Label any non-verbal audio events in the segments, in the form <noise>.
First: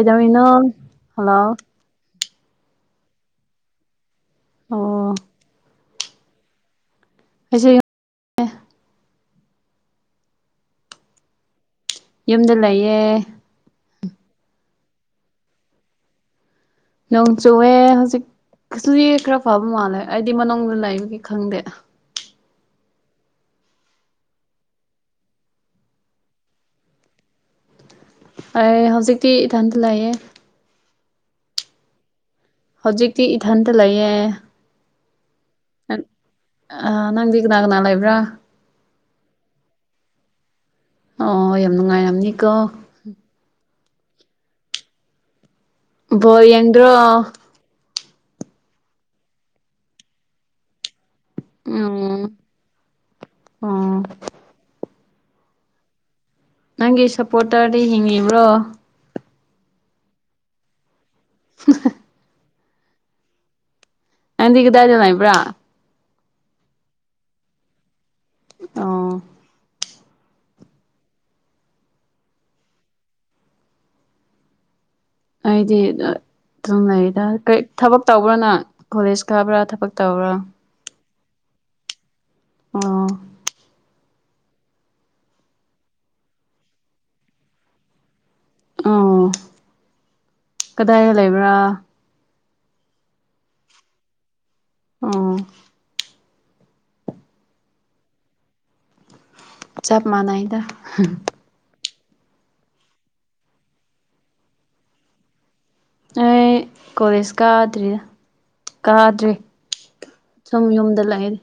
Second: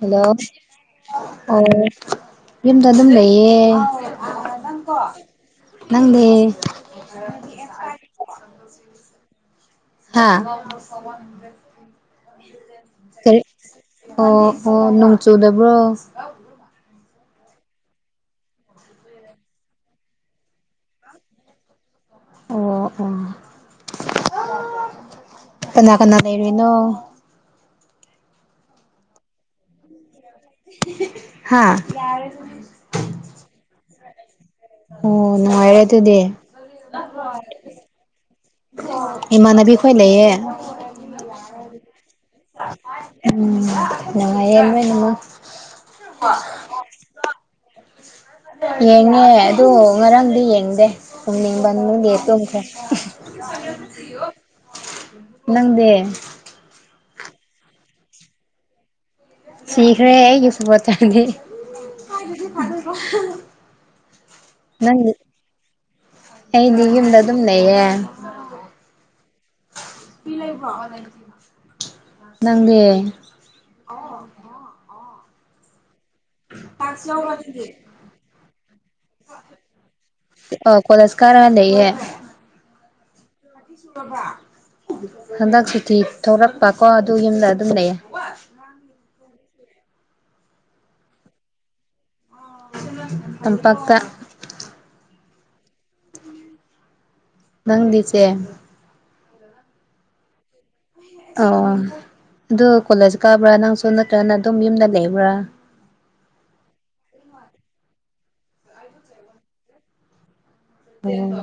hello ꯑ hello ꯌꯨꯝꯗ ꯑꯗꯨꯝ ꯂꯩꯌꯦ ꯑꯣ ꯅꯪꯗ ꯑ ꯍꯥ ꯌꯨꯝꯗ ꯂꯩꯌꯦ ꯑꯣ ꯑꯣ ꯅꯣꯡ ꯆꯨꯗꯕ꯭ꯔꯣ ꯅꯣꯡ ꯆꯨꯑꯦ ꯍꯧꯖꯤꯛ ꯀꯩꯁꯨ ꯈꯔ ꯐꯥꯕ ꯃꯥꯜꯂꯦ ꯑꯩꯗꯤ ꯃꯅꯨꯡꯗ ꯂꯩꯕꯒꯤ ꯈꯪꯗꯦ ꯑꯣ ꯑꯣ ꯀꯅꯥ ꯀꯅꯥ ꯂꯩꯔꯨꯅꯣ ꯑꯦ ꯍꯧꯖꯤꯛꯇꯤ ꯏꯊꯟꯇ ꯂꯥꯛꯑꯌꯦꯦ ꯍꯥꯥ ꯌꯥꯔꯦ ꯐ ꯍꯧꯖꯤꯛꯇꯤ ꯏꯊꯟꯇ ꯂꯩꯌꯦꯦ ꯑꯣ ꯅꯨꯡꯉꯥꯏꯔꯦ ꯑꯗꯨꯗꯤ ꯑ ꯅꯪꯗꯤ ꯀꯅꯥ ꯀꯅꯥ ꯂꯩꯕ꯭ꯔꯥ ꯏꯃꯥꯟꯅꯥꯕꯤ ꯈꯣꯏ ꯂꯩꯌꯦ ꯑꯣ ꯌꯥꯝ ꯅꯨꯡꯉꯥꯏꯔꯝꯅꯤꯀꯣ ꯎꯝ ꯅꯨꯡꯉꯥꯏ ꯌꯦ ꯕꯥꯜꯂ ꯌꯦꯡꯗꯔꯣ ꯌꯦꯡꯉꯦ ꯑꯗꯨ ꯉꯔꯥꯡꯗꯤ ꯌꯦꯡꯗꯦ ꯄꯨꯡꯅꯤꯡꯕꯗꯤ ꯎꯝ ꯇꯨꯝꯈ꯭ꯔꯦ ꯑꯣ ꯅꯪꯗꯦ ꯅꯪꯒꯤ ꯁꯞꯄꯣꯔꯇꯔꯗꯤ ꯍꯤꯡꯉꯤꯕ꯭ꯔꯣ ꯁꯤꯈꯔꯦ ꯑꯩꯒꯤ ꯁꯨꯞꯄꯣꯔꯇꯦꯔ ꯗꯤ ꯅꯪꯗꯤ ꯀꯥꯗꯥꯏꯗ ꯂꯩꯕꯔꯥ ꯑꯩꯗꯤ ꯌꯨꯝꯗ ꯑꯗꯨꯝ ꯂꯩꯌꯦ ꯑꯣ ꯅꯪꯗꯤ ꯑꯩꯗꯤ ꯑꯗꯨꯨꯝ ꯂꯩꯔꯤꯗ ꯀ ꯊꯕꯛ ꯇꯧꯕ꯭ꯔꯥ ꯅꯪ ꯀꯣꯂꯦꯖ ꯀꯥꯕ꯭ꯔꯥ ꯊꯕꯛ ꯇꯧꯕ꯭ꯔꯥ ꯑꯣ ꯀꯣꯂꯖ ꯀꯔꯥ ꯂꯩꯌꯦ ꯑꯣ ꯍꯟꯗꯛ ꯁꯨꯇꯤ ꯊꯣꯂꯛꯄ ꯀꯣ ꯑꯗꯨ ꯌꯨꯝꯗ ꯑꯗꯨꯝ ꯂꯩꯌꯦ ꯑꯣ ꯀꯗꯥꯏꯗ ꯂꯩꯕ꯭ꯔꯥ ꯇꯝꯄꯥꯛꯇ ꯑꯣ ꯅꯪꯗꯤ ꯆꯦ ꯆꯞ ꯃꯥꯟꯅꯩꯗ ꯑꯣ ꯑꯗꯨ ꯀꯣꯂꯦꯖ ꯀꯥꯕ꯭ꯔꯥ ꯅꯪꯁꯨ ꯅꯠꯇ꯭ꯔꯒ ꯑꯗꯨꯝ ꯌꯨꯝꯗ ꯂꯩꯕ꯭ꯔꯥ ꯑꯩ ꯀꯣꯂꯦꯖ ꯀꯥꯗ꯭ꯔꯤꯗ ꯀꯥꯗꯔꯤ ꯑꯣ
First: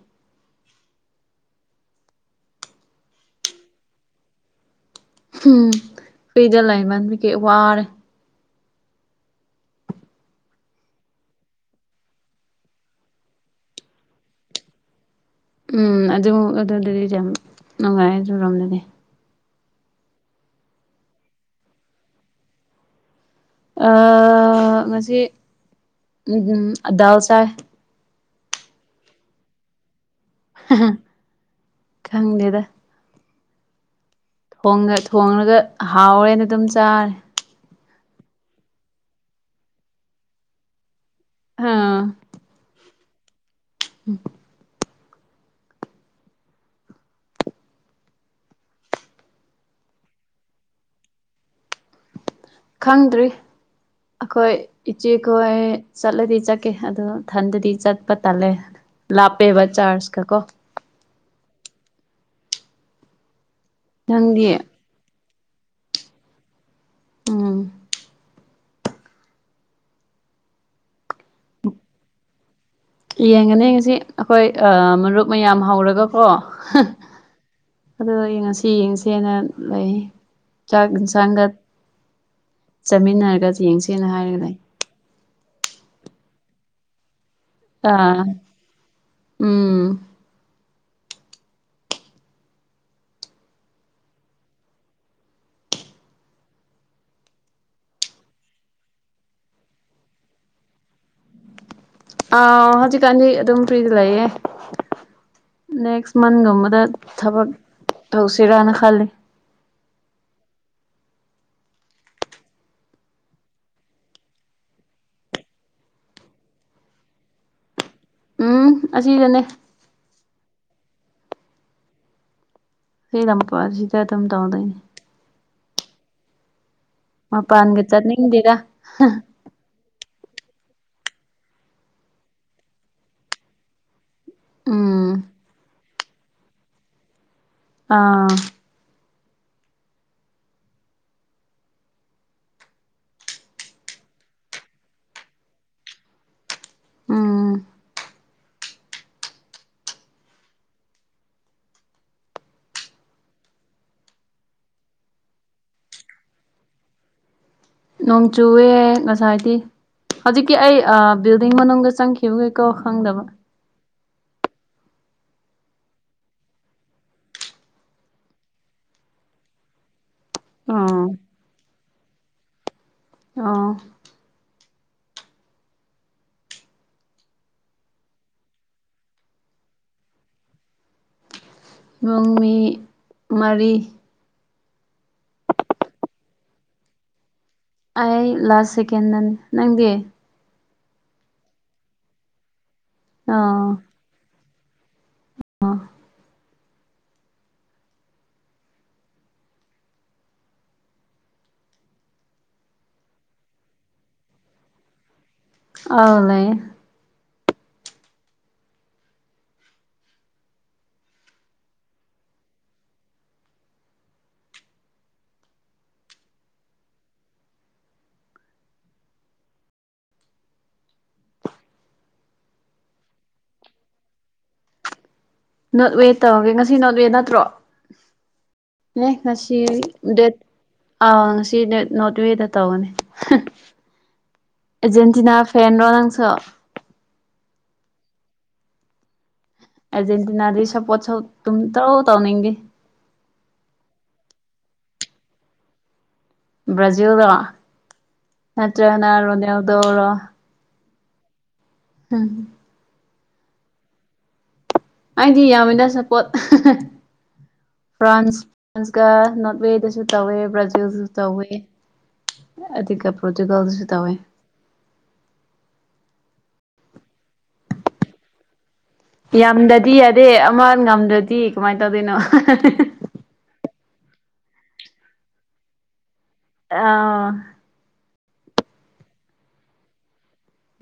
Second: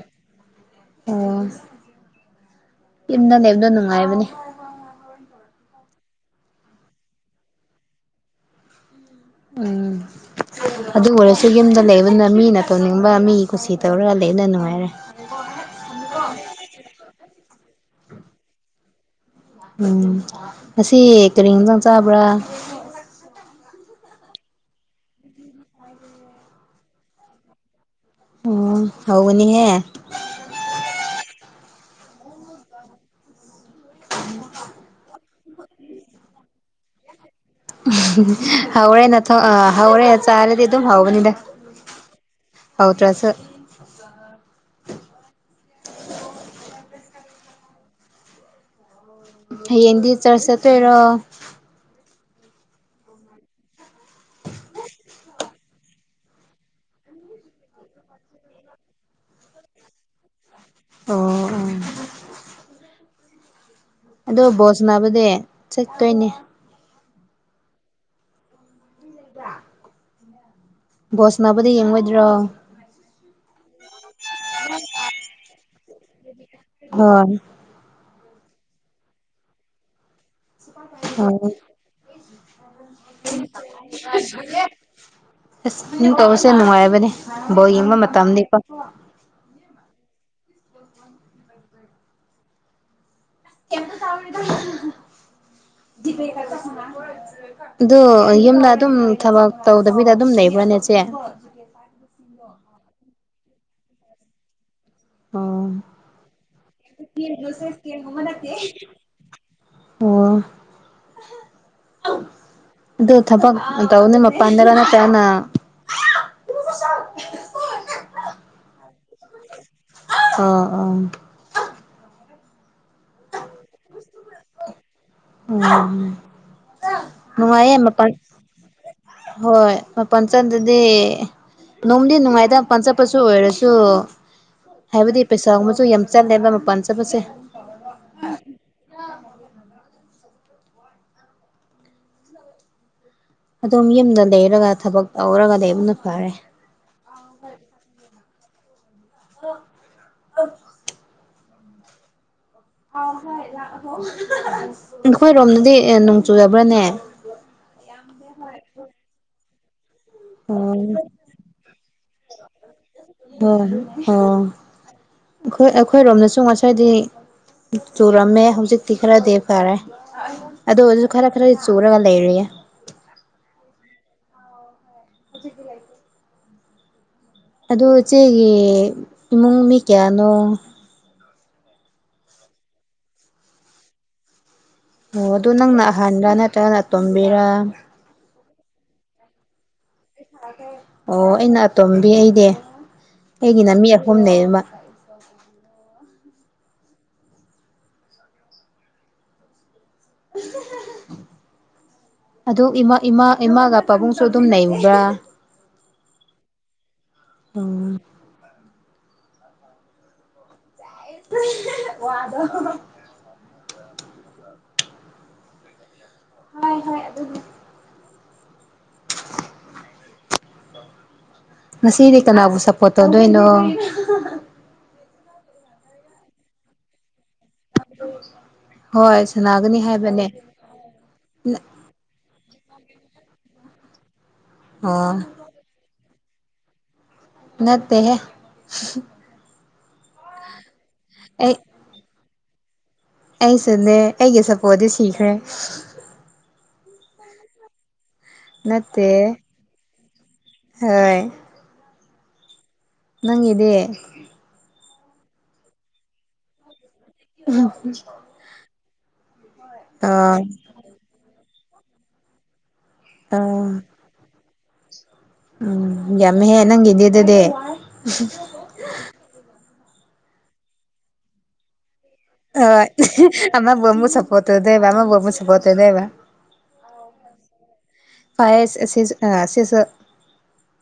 ꯑꯣ ꯌꯨꯝꯗ ꯂꯩꯕꯗꯣ ꯅꯨꯡꯉꯥꯏꯕꯅꯦ ꯎꯝ ꯐꯔꯤꯗ ꯂꯩꯃꯟꯕꯒꯤ ꯋꯥꯔꯦ ꯎꯝ ꯑꯗꯨ ꯑꯣꯏꯔꯁꯨ ꯌꯨꯝꯗ ꯂꯩꯕꯅ ꯃꯤꯅ ꯇꯧꯅꯤꯡꯕ ꯃꯤꯒꯤ ꯀꯨꯁꯤ ꯇꯧꯔꯒ ꯂꯩꯅ ꯅꯨꯡꯉꯥꯏꯔꯦ ꯎꯝ ꯑꯗꯨꯃ ꯑꯗꯨꯗꯗꯤ ꯌꯥꯝ ꯅꯨꯡꯉꯥꯏ ꯑꯗꯨꯔꯣꯝꯗꯗꯤ ꯎꯝ ꯉꯁꯤ ꯀꯔꯤ ꯍꯦꯟꯁꯥꯡ ꯆꯥꯕ꯭ꯔꯥ ꯉꯁꯤ ꯎꯝ ꯗꯥꯜ ꯆꯥꯏ ꯑꯣ ꯍꯥꯎꯕꯅꯤꯍꯦ ꯈꯪꯂꯦꯗ ꯊꯣꯡꯂꯒ ꯍꯥꯎꯔꯦꯅ ꯑꯗꯨꯝ ꯆꯥꯔꯦ ꯍꯧꯔꯦ ꯅꯊꯣ ꯑ ꯍꯧꯦ ꯆꯗꯤ ꯑꯗꯨꯝ ꯍꯥꯎꯒꯅꯤꯗ ꯍꯥꯎ ꯇ꯭ꯔꯁꯨ ꯎꯝ ꯍꯌꯦꯡꯗꯤ ꯆꯔꯁ ꯆꯠꯇꯣꯏꯔꯣ ꯈꯪꯗ꯭ꯔꯤ ꯑꯩꯈꯣꯏ ꯏꯆꯦꯈꯣꯏ ꯆꯠꯂꯗꯤ ꯆꯠꯀꯦ ꯑꯗꯨꯣ ꯊꯟꯗꯗꯤ ꯆꯠꯄ ꯇꯜꯂꯦ ꯂꯥꯞꯄꯦꯕ ꯆꯥꯔꯖꯀ ꯀꯣ ꯑꯣ ꯑꯗꯣ ꯅꯪꯗꯤ ꯕꯣꯖ ꯁꯥꯅꯕꯥꯗꯤ ꯆꯠꯇꯣꯏꯅꯦ ꯎꯝ ꯗ ꯕꯥꯜꯂ ꯁꯥꯅꯕꯥꯗꯤ ꯌꯦꯡꯉꯣꯏꯗ꯭ꯔꯣ ꯌꯦꯡꯒꯅꯤ ꯉꯁꯤ ꯑꯩꯈꯣꯏ ꯃꯔꯨꯞ ꯃꯌꯥꯝ ꯍꯧꯔꯒꯀꯣ ꯍꯣꯏ ꯑꯗꯨꯒꯤ ꯉꯁꯤ ꯌꯦꯡꯁꯦꯅ ꯂꯩ ꯆꯥꯛ ꯌꯦꯟꯁꯥꯡꯒ ꯍꯣꯏ ꯆꯥꯃꯤꯟꯅꯔꯒ ꯌꯦꯡꯁꯦꯅ ꯍꯥꯏꯔꯒ ꯂꯩ ꯑꯁ ꯏ ꯇꯧꯕꯁꯦ ꯌꯥꯝ ꯅꯨꯡꯉꯥꯏꯕꯅꯦ ꯕꯧ ꯌꯦꯡꯕ ꯑꯥ ꯃꯇꯝꯅꯤꯀꯣ ꯎꯝ ꯀ ꯆꯗꯤꯄ ꯁ ꯑꯗꯨ ꯌꯨꯝꯗ ꯑꯗꯨꯝ ꯊꯕꯛ ꯇꯧꯗꯕꯤꯗ ꯑꯗꯨꯝ ꯂꯩꯕ꯭ꯔꯥꯅꯦꯆꯦ ꯑ ꯍꯧꯖꯤꯛꯀꯥꯟꯗꯤ ꯑꯗꯨꯝ ꯐ꯭ꯔꯤꯗ ꯂꯩꯌꯦꯦ ꯑꯣ ꯅꯦꯛꯁ ꯃꯟꯒꯨꯝꯕꯗ ꯊꯕꯛ ꯇꯧꯁꯤꯔꯅ ꯈꯜꯂꯤ ꯑꯣ ꯑꯗꯨ ꯊꯕꯒꯅꯤꯄ ꯑꯗꯔꯅ ꯆꯅ ꯎꯝ ꯑꯁꯤꯗꯅꯦ ꯑꯥ ꯑꯥ ꯁꯤ ꯂꯝꯝꯄꯔꯁꯤꯗ ꯑꯗꯨꯝ ꯇꯧꯗꯅꯤ ꯃꯄꯥꯟꯒ ꯎꯝꯅꯨꯡꯉꯃꯄ ꯆꯠꯅꯤꯡꯗꯦꯗ ꯍꯣꯏ ꯃ ꯄ ꯆꯟꯗꯗꯤ ꯅꯣꯡꯃꯗꯤ ꯅꯨꯡꯉꯥꯏꯇ ꯄꯟ ꯆꯠꯄꯁꯨ ꯑꯣꯏꯔꯁꯨ ꯎꯝ ꯍꯥꯏꯕꯗꯤ ꯄꯩꯁꯥꯒꯨꯝꯕꯁꯨ ꯌꯥꯝ ꯆꯠꯂꯦꯕ ꯃꯄꯥꯟ ꯆꯠꯄꯁꯦ ꯑꯥ ꯑ ꯑꯗꯨꯝ ꯌꯨꯝꯗ ꯂꯩꯔꯒ ꯊꯕꯛ ꯇꯧꯔꯒ ꯂꯩꯕꯅ ꯐꯔꯦ ꯎꯝ ꯍꯥ <unintelligible> ꯅꯥꯈꯣꯏ ꯔꯣꯝꯗꯗꯤ ꯅꯣꯡ ꯆꯨꯗꯥꯕ꯭ꯔꯥꯅꯦ ꯅꯣꯡ ꯆꯨꯑꯦ ꯉꯁꯥꯏꯗꯤ ꯍꯧꯖꯤꯛꯀꯤ ꯑꯣ ꯑꯩ ꯕꯤꯜꯗꯤꯡ ꯃꯅꯨꯡꯗ ꯆꯪꯈꯤꯕꯥꯒꯤ ꯀꯣ ꯈꯪꯗꯕ ꯍꯣꯏ ꯑꯣ ꯑꯩꯈꯣꯏ ꯑꯩꯈꯣꯏꯔꯣꯝꯗꯁꯨ ꯉꯁꯥꯏꯗꯤ ꯆꯨꯔꯝꯃꯦ ꯍꯧꯖꯤꯛꯇꯤ ꯈ꯭ꯔꯗꯤ ꯐꯥꯔꯦ ꯑꯗꯨ ꯑꯥ ꯑꯣꯏꯖꯨ ꯈꯔ ꯈꯔꯗꯤ ꯆꯨꯔꯥꯒ ꯂꯩꯔꯤꯌꯦ ꯑ ꯍꯧꯖꯤ ꯀ ꯂꯩꯥꯏ ꯑꯣ ꯏꯆꯦꯒꯤ ꯏꯃꯨꯡ ꯃꯤ ꯀꯌꯥꯅꯣ ꯨꯡꯃꯤ ꯃꯔꯤ ꯑꯣ ꯑꯗꯨꯗꯣ ꯅꯪꯅ ꯑꯍꯥꯟꯕꯗ ꯅꯠꯇ꯭ꯔꯒꯅ ꯇꯣꯝꯕꯤꯔ ꯑꯩ ꯂꯥꯁ ꯁꯦꯀꯦꯟꯗꯅꯤ ꯅꯪꯒꯤ ꯑꯣ ꯑꯩꯅ ꯑꯥꯇꯣꯝꯕꯤ ꯑꯩꯗꯤ ꯑꯥ ꯑꯩꯒꯤꯅ ꯃꯤ ꯑꯍꯨꯝ ꯂꯩꯌꯦꯕꯥ ꯑꯥ <inaudible> <unintelligible> ꯑꯗꯨ ꯏꯃꯥ ꯏꯃꯥ ꯏꯃꯥꯒ ꯄꯥꯕꯨꯡꯁꯨ ꯑꯗꯨꯝ ꯂꯩꯕ꯭ꯔꯥ ꯑꯧ ꯂꯩꯌꯦ ꯑꯝ <unintelligible> ꯋꯥꯗꯣ ꯍꯣꯏ ꯍꯣꯏ ꯑꯗꯨꯕꯨ ꯉꯥꯁꯤꯗꯤ ꯀꯅꯥꯕꯨ ꯁꯞꯄꯣꯔꯠ ꯇꯧꯗꯣꯏꯅꯣ <unintelligible> ꯅꯣꯠꯋꯦ ꯇꯧꯔꯥꯒꯦ ꯉꯁꯤ ꯅꯣꯠꯋꯦ ꯅꯠꯇ꯭ꯔꯣ ꯌꯦ ꯍꯣꯏ ꯉꯥꯁꯤ ꯁꯥꯟꯅꯒꯅꯤ ꯍꯥꯏꯕꯅꯦ ꯗꯦꯠ ꯑꯧ ꯉꯥꯁꯤ ꯅꯣꯔꯠꯋꯦꯗꯥ ꯇꯧꯒꯥꯅꯤ ꯑꯣ ꯑꯥꯖꯦꯟꯇꯤꯅꯥ ꯐꯦꯟꯔꯣ ꯅꯪꯁꯨ ꯅꯠꯇꯦ ꯍꯦ ꯑꯥꯔꯖꯦꯟꯇꯤꯅꯥꯗꯤ ꯁꯞꯄꯣꯔꯠ ꯑꯩ ꯁꯨꯝꯇꯧ ꯇꯧꯅꯤꯡꯗꯦ ꯑꯩꯁꯨꯅꯦ ꯑꯩꯒꯤ ꯁꯞꯄꯣꯔꯠꯇꯤ ꯁꯤꯈ꯭ꯔꯦ ꯕ꯭ꯔꯥꯖꯤꯜꯂꯣ ꯅꯠꯇ꯭ꯔꯒꯥꯅ ꯅꯠꯇꯦ ꯔꯣꯅꯦꯜꯗꯣꯔꯣ ꯍꯣꯏ ꯎꯝ ꯅꯪꯒꯤꯗꯤ ꯑꯩꯗꯤ ꯌꯥꯝꯃꯤꯗꯥ ꯁꯞꯄꯣꯔꯠ ꯐ꯭ꯔꯥꯟꯁ ꯐ꯭ꯔꯥꯟꯁꯀꯥ ꯋꯦꯗꯥꯁꯨ ꯑ ꯇꯧꯋꯦ ꯕ꯭ꯔꯥꯖꯤꯜꯗꯁꯨ ꯇꯧꯋꯦ ꯑꯗꯨꯒꯥ ꯑ ꯄꯣꯔꯇꯨꯒꯜꯗꯥꯁꯨ ꯇꯧꯋꯦ ꯎꯝ ꯌꯥꯝꯃꯦꯍꯦ ꯅꯪꯒꯤꯗꯤ ꯑꯗꯨꯗꯤ ꯌꯥꯝꯗ꯭ꯔꯥꯗꯤ ꯌꯥꯗꯦ ꯑꯃ ꯉꯝꯗ꯭ꯔꯥꯗꯤ ꯀꯃꯥꯏ ꯇꯧꯗꯣꯏꯅꯣ ꯍꯣꯏ ꯑꯃꯥꯕꯨ ꯑꯃꯨꯛ ꯁꯞꯄꯣꯔꯠ ꯇꯧꯗꯣꯏꯕꯥ ꯑꯃꯥꯕꯨ ꯑꯃꯨꯛ ꯁꯞꯄꯣꯔꯠ ꯇꯧꯗꯣꯏꯕ ꯑꯥ <unintelligible> ꯄꯌꯦꯁ ꯑꯁꯤ ꯁꯤꯁꯨ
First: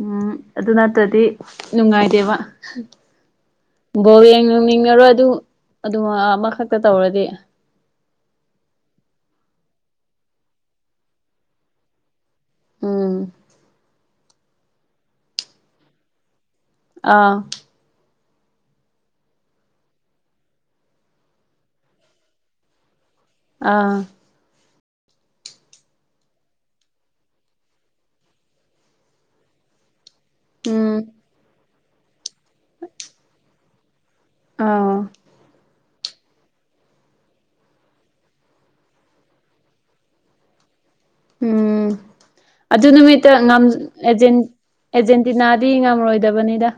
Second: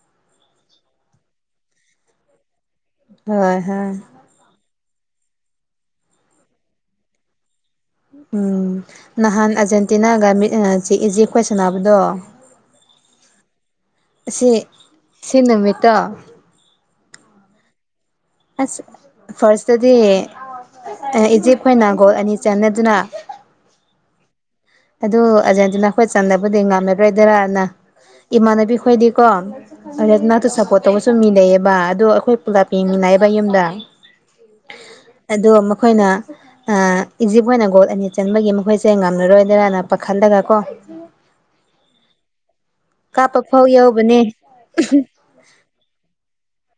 ꯎꯝ ꯑꯗꯨ ꯅꯠꯇ꯭ꯔꯗꯤ ꯅꯨꯡꯉꯥꯏꯇꯦꯕꯥ ꯍꯣꯏ ꯍꯣꯏ ꯕꯣꯜ ꯌꯦꯡꯅꯤꯡꯉꯥꯔꯣꯏ ꯑꯗꯨꯝ ꯑꯗꯨꯃꯥꯏ ꯑꯃꯥꯈꯛꯇ ꯇꯧꯔꯗꯤ ꯎꯝ ꯅꯍꯥꯟ ꯑꯥꯔꯖꯦꯟꯇꯤꯅꯥꯒ ꯃꯤꯠ ꯏ ꯖꯦ ꯏꯖꯤꯞ ꯍꯣꯏꯒꯥ ꯁꯥꯟꯅꯕꯥꯗꯣ ꯎꯝ <unintelligible> ꯑꯁꯤ ꯁꯤ ꯅꯨꯃꯤꯠꯇꯣ ꯑꯥ <unintelligible> ꯑꯁ ꯐꯥꯔꯁꯇꯥꯗꯤ ꯏꯖꯤꯞ ꯍꯣꯏꯅ ꯒꯣꯜ ꯑꯅꯤ ꯆꯜꯂꯦꯗꯥꯅ ꯑꯥ <unintelligible> ꯑꯗꯨ ꯑꯥꯔꯖꯦꯟꯇꯤꯅꯥ ꯍꯣꯏ ꯆꯟꯅꯕꯥꯗꯤ ꯉꯝꯂꯥꯔꯣꯏꯗ꯭ꯔꯥꯅ ꯏꯃꯥꯟꯅꯕꯤ ꯈꯣꯏꯗꯤꯀꯣ ꯑꯗꯥ ꯅꯥꯛꯇ ꯁꯞꯄꯣꯔꯠ ꯎꯝ ꯇꯧꯕꯥꯁꯨ ꯃꯤ ꯂꯩꯩꯌꯦꯕꯥ ꯑꯗꯣ ꯑꯩꯈꯣꯏ ꯄꯨꯂꯞ ꯌꯦꯡꯃꯤꯟꯅꯩꯕ ꯌꯨꯝꯗꯥ ꯑꯥꯎ ꯑꯗꯣ ꯑꯃꯛ ꯃꯈꯣꯏꯅ ꯏꯖꯤꯞ ꯑꯣꯏꯅ ꯒꯣꯜ ꯑꯅꯤ ꯆꯟꯕꯒꯤ ꯃꯈꯣꯏꯁꯦ ꯉꯝꯂꯔꯣꯏ ꯅ ꯑꯄꯥ ꯈꯟꯗꯒ ꯀꯣ ꯎꯝ ꯑꯗꯨ ꯅꯨꯃꯤꯠꯇ ꯀꯥꯞꯄ ꯉ ꯐꯥꯎ ꯌꯧꯕꯅꯦ ꯑꯦꯖꯦꯟ ꯑꯦ ꯗꯤꯅꯥꯗꯤ ꯉꯝꯔꯣꯏꯗꯕꯅꯤꯗ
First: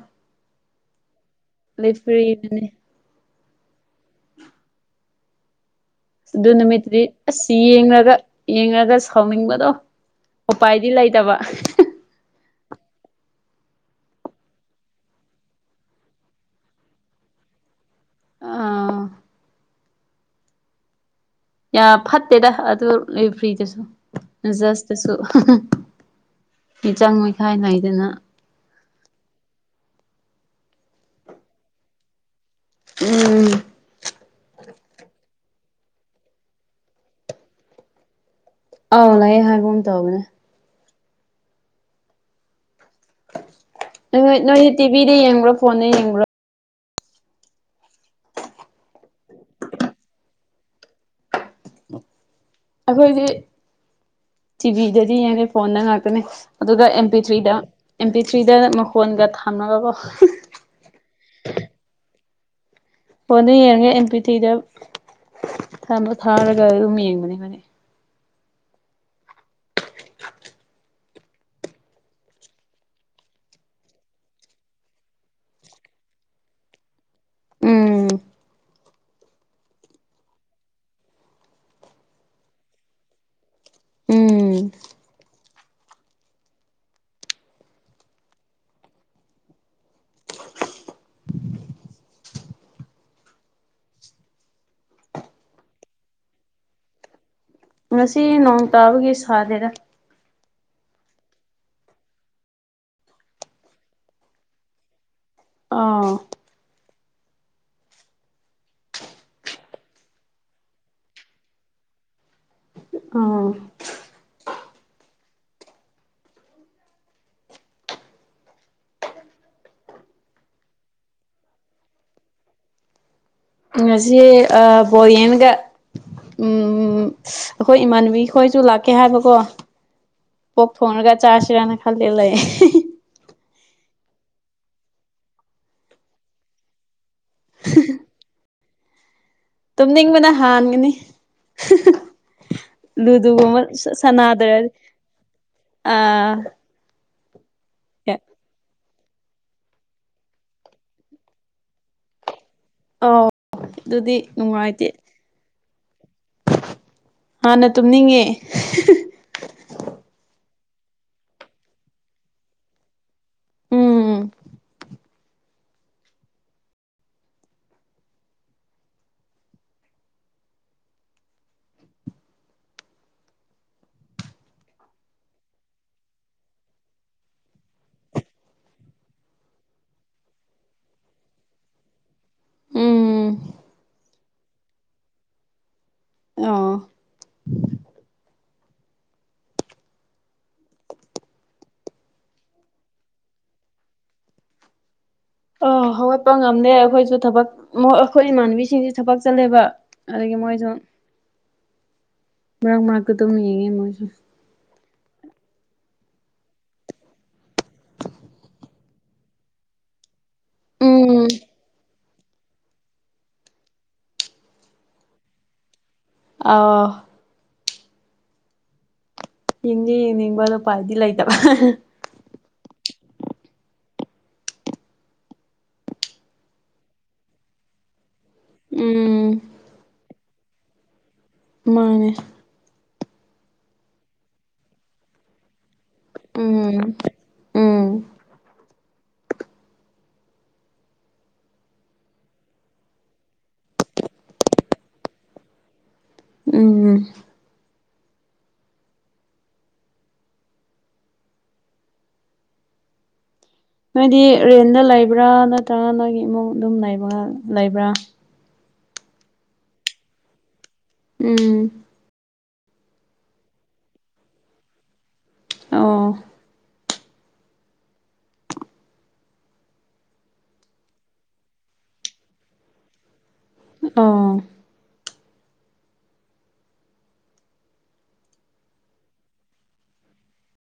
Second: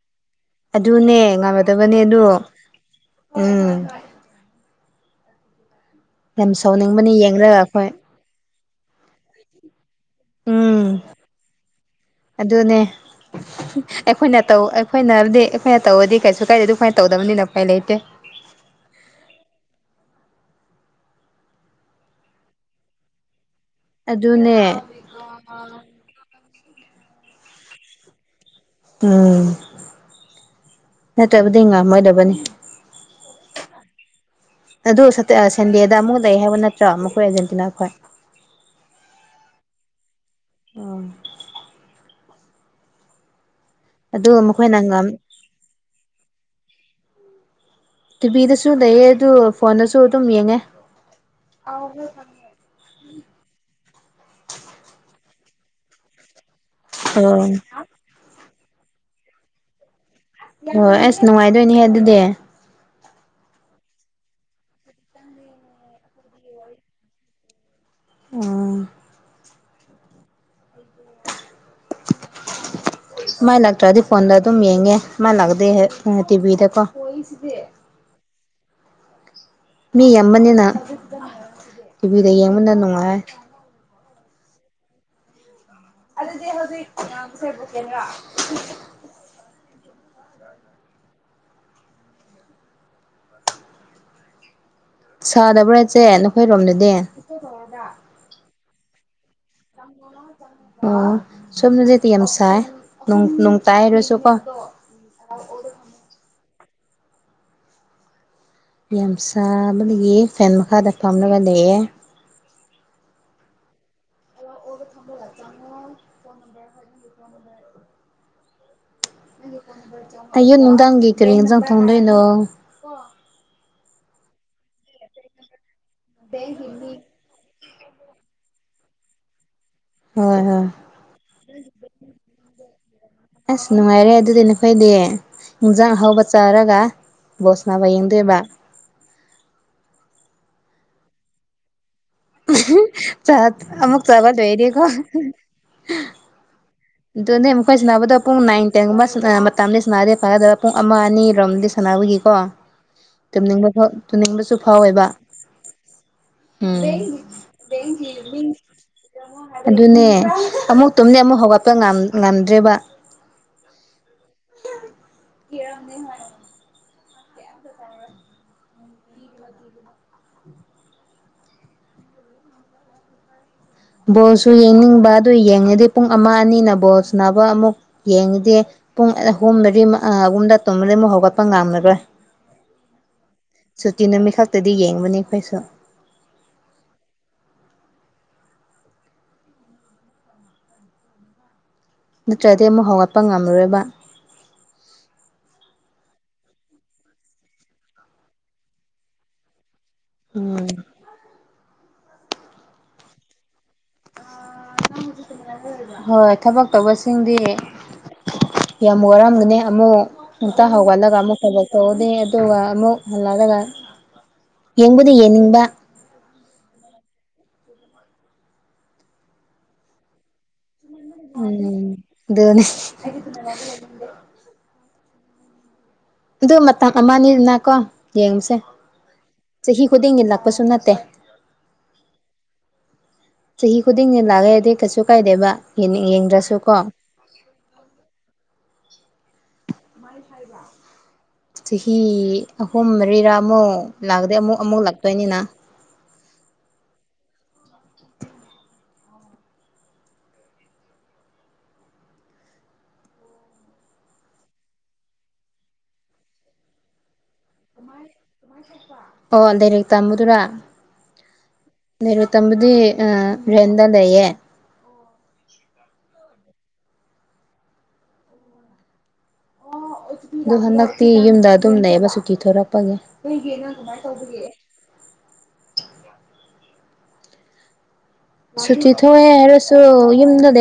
ꯑꯗꯨꯅꯦ ꯉꯝꯃꯗꯕꯅꯦ ꯑꯗꯨ ꯂꯦꯐꯔꯤꯗꯨꯅꯤ ꯎꯝ <inaudible> ꯑꯗꯨ ꯌꯥꯝ ꯅꯨꯃꯤꯠꯇꯨꯗꯤ ꯁꯥꯎꯅꯤꯡꯕꯅꯤ ꯑꯁ ꯌꯦꯡꯂꯒ ꯑꯩꯈꯣꯏ ꯌꯦꯡꯉꯥꯒ-ꯌꯦꯡꯉꯥꯒ ꯁꯥꯎꯅꯤꯡꯕꯥꯗꯣ ꯎꯝ ꯎꯄꯥꯏꯗꯤ ꯂꯩꯇꯥꯕ ꯑꯗꯨꯅꯦ ꯑꯩꯈꯣꯏꯅ ꯇꯧ ꯑꯩꯈꯣꯏꯅ ꯍꯥꯏꯕꯗꯤ ꯑꯩꯈꯣꯏꯅ ꯇꯧꯔꯥꯗꯤ ꯀꯩꯁꯨ ꯀꯥꯏꯗꯦ ꯑꯗꯨ ꯑꯩꯈꯣꯏꯅ ꯇꯧꯗꯥꯕꯅꯤꯅ ꯎꯄꯥꯏ ꯂꯩꯇꯦ ꯑꯥ <unintelligible> ꯌꯥ ꯐꯠꯇꯦꯗꯥ ꯑꯗꯨ ꯔꯦꯐ꯭ꯔꯤꯗꯨꯁꯨ ꯑꯗꯨꯅꯦ ꯖꯁꯇꯨꯁꯨ ꯁꯨ ꯄ ꯆꯪ ꯃꯈꯈꯥꯏ ꯂꯩꯗꯅ ꯎꯝ ꯅꯠꯇ꯭ꯔꯕꯗꯤ ꯉꯝꯃꯣꯏꯗꯕꯅꯤ ꯎꯝ ꯑꯗꯨ ꯁꯟꯗꯦꯗ ꯑꯃꯨꯛ ꯂꯩ ꯍꯥꯏꯕ ꯅꯠꯇ꯭ꯔꯣ ꯃꯈꯣꯏ ꯑꯔꯖꯦꯟꯇꯤꯅꯥ ꯈ꯭ꯣꯏ ꯑꯧ ꯂꯥꯛꯌꯦꯡ ꯍꯥꯏꯥꯡꯕ ꯑꯃ ꯇꯧꯕꯅꯦ ꯑꯝ ꯑꯗꯨ ꯅꯣꯏꯗꯤ ꯃꯈꯣꯏꯅ ꯉꯝ ꯇꯤꯚꯤꯗ ꯌꯦꯡꯕ꯭ꯔꯣ ꯐꯣꯟꯗ ꯌꯦꯡꯕ꯭ꯔꯣ ꯇꯤꯚꯤꯗꯁꯨ ꯂꯩꯌꯦ ꯑꯗꯨ ꯐꯣꯟꯗꯁꯨ ꯑꯗꯨꯝ ꯌꯦꯡꯉꯦ <unintelligible> ꯑꯩꯈꯣꯏꯗꯤ ꯇꯤꯚꯤꯗꯗꯤ ꯌꯦꯡꯗꯧ ꯐꯣꯟꯗ ꯉꯥꯛꯇꯅꯦ ꯑꯗꯨꯒ ꯑꯦꯝ ꯄꯤ ꯑꯣ ꯊ꯭ꯔꯤꯗ ꯑꯦꯝ ꯄꯤ ꯊ꯭ꯔꯤꯗ ꯃꯈꯣꯟꯒ ꯊꯝꯃꯒꯀꯣ ꯍꯣꯏꯣꯏ ꯑꯁ ꯅꯨꯡꯉꯥꯏꯗꯣꯏꯅꯦꯍꯦ ꯑꯗꯨꯗꯤ ꯐꯣꯟꯗ ꯌꯦꯡꯉꯒꯦ ꯑꯦꯝ ꯄꯤ ꯇꯤꯗ ꯊꯥꯔꯒ ꯑꯗꯨꯝ ꯌꯦꯡꯕꯅꯦ ꯐꯅꯤ ꯎꯥ ꯃꯥꯏ ꯂꯥꯛꯇ꯭ꯔꯗꯤ ꯐꯣꯟꯗ ꯑꯗꯨꯝ ꯌꯦꯡꯉꯦ ꯃꯥꯏ ꯂꯥꯛꯗꯦ ꯇꯤꯚꯤꯗꯀꯣ ꯎꯝ ꯃꯤ ꯌꯥꯝꯕꯅꯤꯅ ꯇꯤꯚꯤꯗ ꯌꯦꯡꯕꯅ ꯅꯨꯡꯉꯥꯏ ꯎꯝ ꯑꯗꯨꯗꯤ ꯍꯧꯖꯤꯛ ꯉꯥꯡꯕꯁꯦ <unintelligible> ꯁꯥꯗꯕ꯭ꯔꯥ ꯏꯆꯦ ꯅꯈꯣꯏꯔꯣꯝꯗꯗꯤ <unintelligible> ꯉꯁꯤ ꯅꯣꯡ ꯇꯥꯕꯒꯤ ꯁꯥꯗꯦꯗ ꯑꯣ ꯁꯣꯝꯗꯗꯤ ꯌꯥꯝ ꯁꯥꯏꯌꯦ ꯅꯣꯡ ꯇꯥꯏ ꯍꯥꯏꯔꯁꯨꯀꯣ ꯑꯥ ꯌꯥꯝ ꯆꯥꯕꯗꯒꯤ ꯐꯦꯟ ꯃꯈꯥꯗ ꯐꯝꯂꯒ ꯂꯩꯌꯦ ꯑꯥ ꯑꯌꯨꯛ ꯅꯨꯡꯗꯥꯡꯒꯤꯩ ꯀꯔꯤ ꯍꯦꯟꯖꯥꯡ ꯊꯣꯡꯗꯣꯏꯅꯣ ꯉꯁꯤ ꯑ ꯕꯣꯔꯤ ꯑꯃꯒ ꯎꯝ ꯑꯩꯈꯣꯏ ꯏꯃꯥꯟꯅꯕꯤ ꯈꯣꯏꯁꯨ ꯂꯥꯛꯀꯦ ꯍꯥꯏꯕꯀꯣ ꯍꯣꯏ ꯍꯣꯏ ꯄꯣꯛ ꯊꯣꯡꯉꯒ ꯆꯥꯁꯤꯔꯅ ꯈꯟꯂ ꯂꯩꯌꯦ ꯑꯁ ꯅꯨꯡꯉꯥꯏꯔꯦ ꯑꯗꯨꯗꯤ ꯅꯈꯣꯏꯗꯤ ꯏꯟꯖꯥꯡ ꯑꯍꯥꯎꯕ ꯆꯥꯔꯒ ꯕꯣꯜ ꯁꯥꯅꯥꯕ ꯌꯦꯡꯗꯣꯏꯕ ꯇꯨꯝꯅꯤꯡꯕꯅ ꯍꯥꯟꯒꯅꯤ <unintelligible> ꯆꯥ ꯂꯨꯗꯨꯒꯨꯝꯕ ꯑꯃꯨꯛ ꯆꯥꯕ ꯁꯥꯅꯥꯗ꯭ꯔꯗꯤ ꯂꯣꯏꯔꯗꯤꯀꯣ ꯑ ꯑꯗꯨꯅꯦ ꯃꯈꯣꯏ ꯁꯥꯅꯅ꯫ꯕꯗꯣ ꯄꯨꯡ ꯅꯥꯏꯟ ꯇꯦꯡꯒꯨꯝꯕ ꯃꯇꯝꯗꯤ ꯁꯥꯟꯅꯔꯦ ꯐꯥꯒꯗꯕ ꯄꯨꯡ ꯑꯃ ꯑꯅꯤꯔꯣꯝꯗꯤ ꯁꯥꯟꯅꯕꯒꯤꯀꯣ ꯑꯧ ꯇꯨꯝꯅꯤꯡꯕ ꯑꯗꯨꯗꯤ ꯇꯨꯝꯅꯤꯡꯕꯁꯨ ꯅꯨꯡꯉꯥꯏꯇꯦ ꯐꯥꯎꯋꯦꯕ <unintelligible> ꯍꯥꯟꯅ ꯇꯨꯝꯅꯤꯡꯉꯦ ꯑꯗꯨꯅꯦ ꯑꯃꯨꯛ ꯇꯨꯝꯅꯦ ꯑꯃꯨꯛ ꯍꯧꯒꯠꯄ ꯉꯝꯗ꯭ꯔꯦꯕ ꯎꯝ <unintelligible> ꯕꯣꯜꯁꯨ ꯌꯦꯡꯅꯤꯡꯕ ꯑꯗꯨ ꯌꯦꯡꯉꯗꯤ ꯄꯨꯡ ꯑꯃ ꯑꯅꯤꯅ ꯕꯣꯜ ꯁꯥꯅꯕ ꯑꯃꯨꯛ ꯌꯦꯡꯉꯗꯤ ꯄꯨꯡ ꯑꯍꯨꯝ ꯃꯔꯤ ꯑꯍꯨꯝꯗ ꯇꯨꯝꯃꯗꯤ ꯑꯃꯨꯛ ꯍꯧꯒꯠꯄ ꯉꯝꯃꯔꯣꯏ ꯎꯝ ꯁꯨꯇꯤ ꯅꯨꯃꯤꯠꯈꯛꯇꯗꯤ ꯌꯦꯡꯕꯅꯤ ꯑꯩꯈꯣꯏꯁꯨ ꯑꯣ ꯅꯠꯇ꯭ꯔꯗꯤ ꯑꯃꯨꯛ ꯍꯧꯒꯠꯄ ꯉꯝꯃꯔꯣꯏꯕ ꯑ ꯍꯧꯒꯠꯄ ꯉꯝꯗꯦ ꯑꯩꯈꯣꯏꯁꯨ ꯊꯕꯛ ꯑꯩꯈꯣꯏ ꯏꯃꯥꯟꯅꯕꯤꯁꯤꯡꯁꯨ ꯊꯕꯛ ꯆꯠꯂꯦꯕ ꯑꯗꯨꯒꯤ ꯃꯣꯏꯁꯨ ꯎꯝ ꯃꯔꯛ ꯃꯔꯛꯇ ꯇꯨꯝꯅ ꯌꯦꯡꯉꯦ ꯃꯣꯏꯁꯨ <unintelligible> ꯍꯣꯏ ꯊꯕꯛ ꯇꯧꯕꯁꯤꯡꯗꯤ ꯌꯥꯝ ꯋꯥꯔꯝꯒꯅꯦ ꯑꯃꯨꯛ ꯉꯟꯇ ꯍꯧꯒꯠꯂꯒ ꯎꯝ ꯑꯃꯨꯛ ꯊꯕꯛ ꯇꯧꯔꯗꯤ ꯑꯗꯨꯒ ꯑꯃꯨꯛ ꯍꯟꯂꯛꯂꯒ ꯌꯦꯡꯕꯨꯗꯤ ꯌꯦꯡꯅꯤꯡꯕ ꯑꯣ ꯌꯦꯡꯗꯤ ꯌꯦꯡꯅꯤꯡꯕ ꯑꯗꯨ ꯎꯄꯥꯏꯗꯤ ꯂꯩ ꯎꯝꯗꯣꯅꯤ ꯑꯗꯨ ꯃꯇꯝ ꯑꯃꯅꯤꯗꯨꯅ ꯀꯣ ꯌꯦꯡꯉꯨꯁꯦ ꯎꯝ ꯆꯍꯤ ꯈꯨꯗꯤꯡꯒꯤ ꯂꯛꯄꯁꯨ ꯅꯠꯇꯦ ꯃꯅꯦ ꯆꯍꯤ ꯈꯨꯗꯤꯡꯅꯦ ꯂꯥꯛꯑ ꯑꯗꯤꯩ ꯀꯩꯁꯨ ꯀꯥꯏꯗꯦꯕ ꯌꯦꯡꯗ꯭ꯔꯁꯨ ꯀꯣ ꯎꯝ ꯎꯝ ꯍꯥꯏꯕ ꯆꯍꯤ ꯑꯍꯨꯝ ꯃꯔꯤꯔꯥ ꯑꯃꯨꯛ ꯂꯥꯛꯑꯗꯤ ꯑꯃꯨꯛ ꯑꯃꯨꯛ ꯂꯥꯛꯇꯣꯏꯅꯤꯅ ꯎꯝ ꯎꯝ ꯅꯣꯏꯗꯤ ꯔꯦꯟꯗ ꯂꯩꯕ꯭ꯔꯥ ꯅꯠꯇ꯭ꯔꯒ ꯅꯪꯒꯤ ꯏꯃꯨꯡ ꯑꯗꯨꯝ ꯂꯩꯕꯒ ꯂꯩꯕ꯭ꯔꯥ ꯑꯣ ꯗꯥꯏꯔꯦꯛ ꯇꯝꯕꯗꯨꯨꯔꯥ ꯎꯝ <unintelligible> ꯇꯝꯕꯗꯤ ꯔꯦꯟꯗ ꯂꯩꯌꯦ ꯑꯣ <unintelligible> ꯑꯗꯨ ꯍꯟꯗꯛꯇꯤ ꯌꯨꯝꯗ ꯑꯗꯨꯝ ꯂꯩꯕ ꯁꯨꯇꯤ ꯊꯣꯔꯛꯄꯒꯤ <unintelligible> ꯀꯃꯥꯏꯅ ꯑꯣ ꯇꯧꯕꯒꯤ ꯁꯨꯇꯤ ꯊꯣꯛꯋꯦ ꯍꯥꯏꯔꯁꯨꯣ ꯌꯨꯝꯗ ꯂꯩ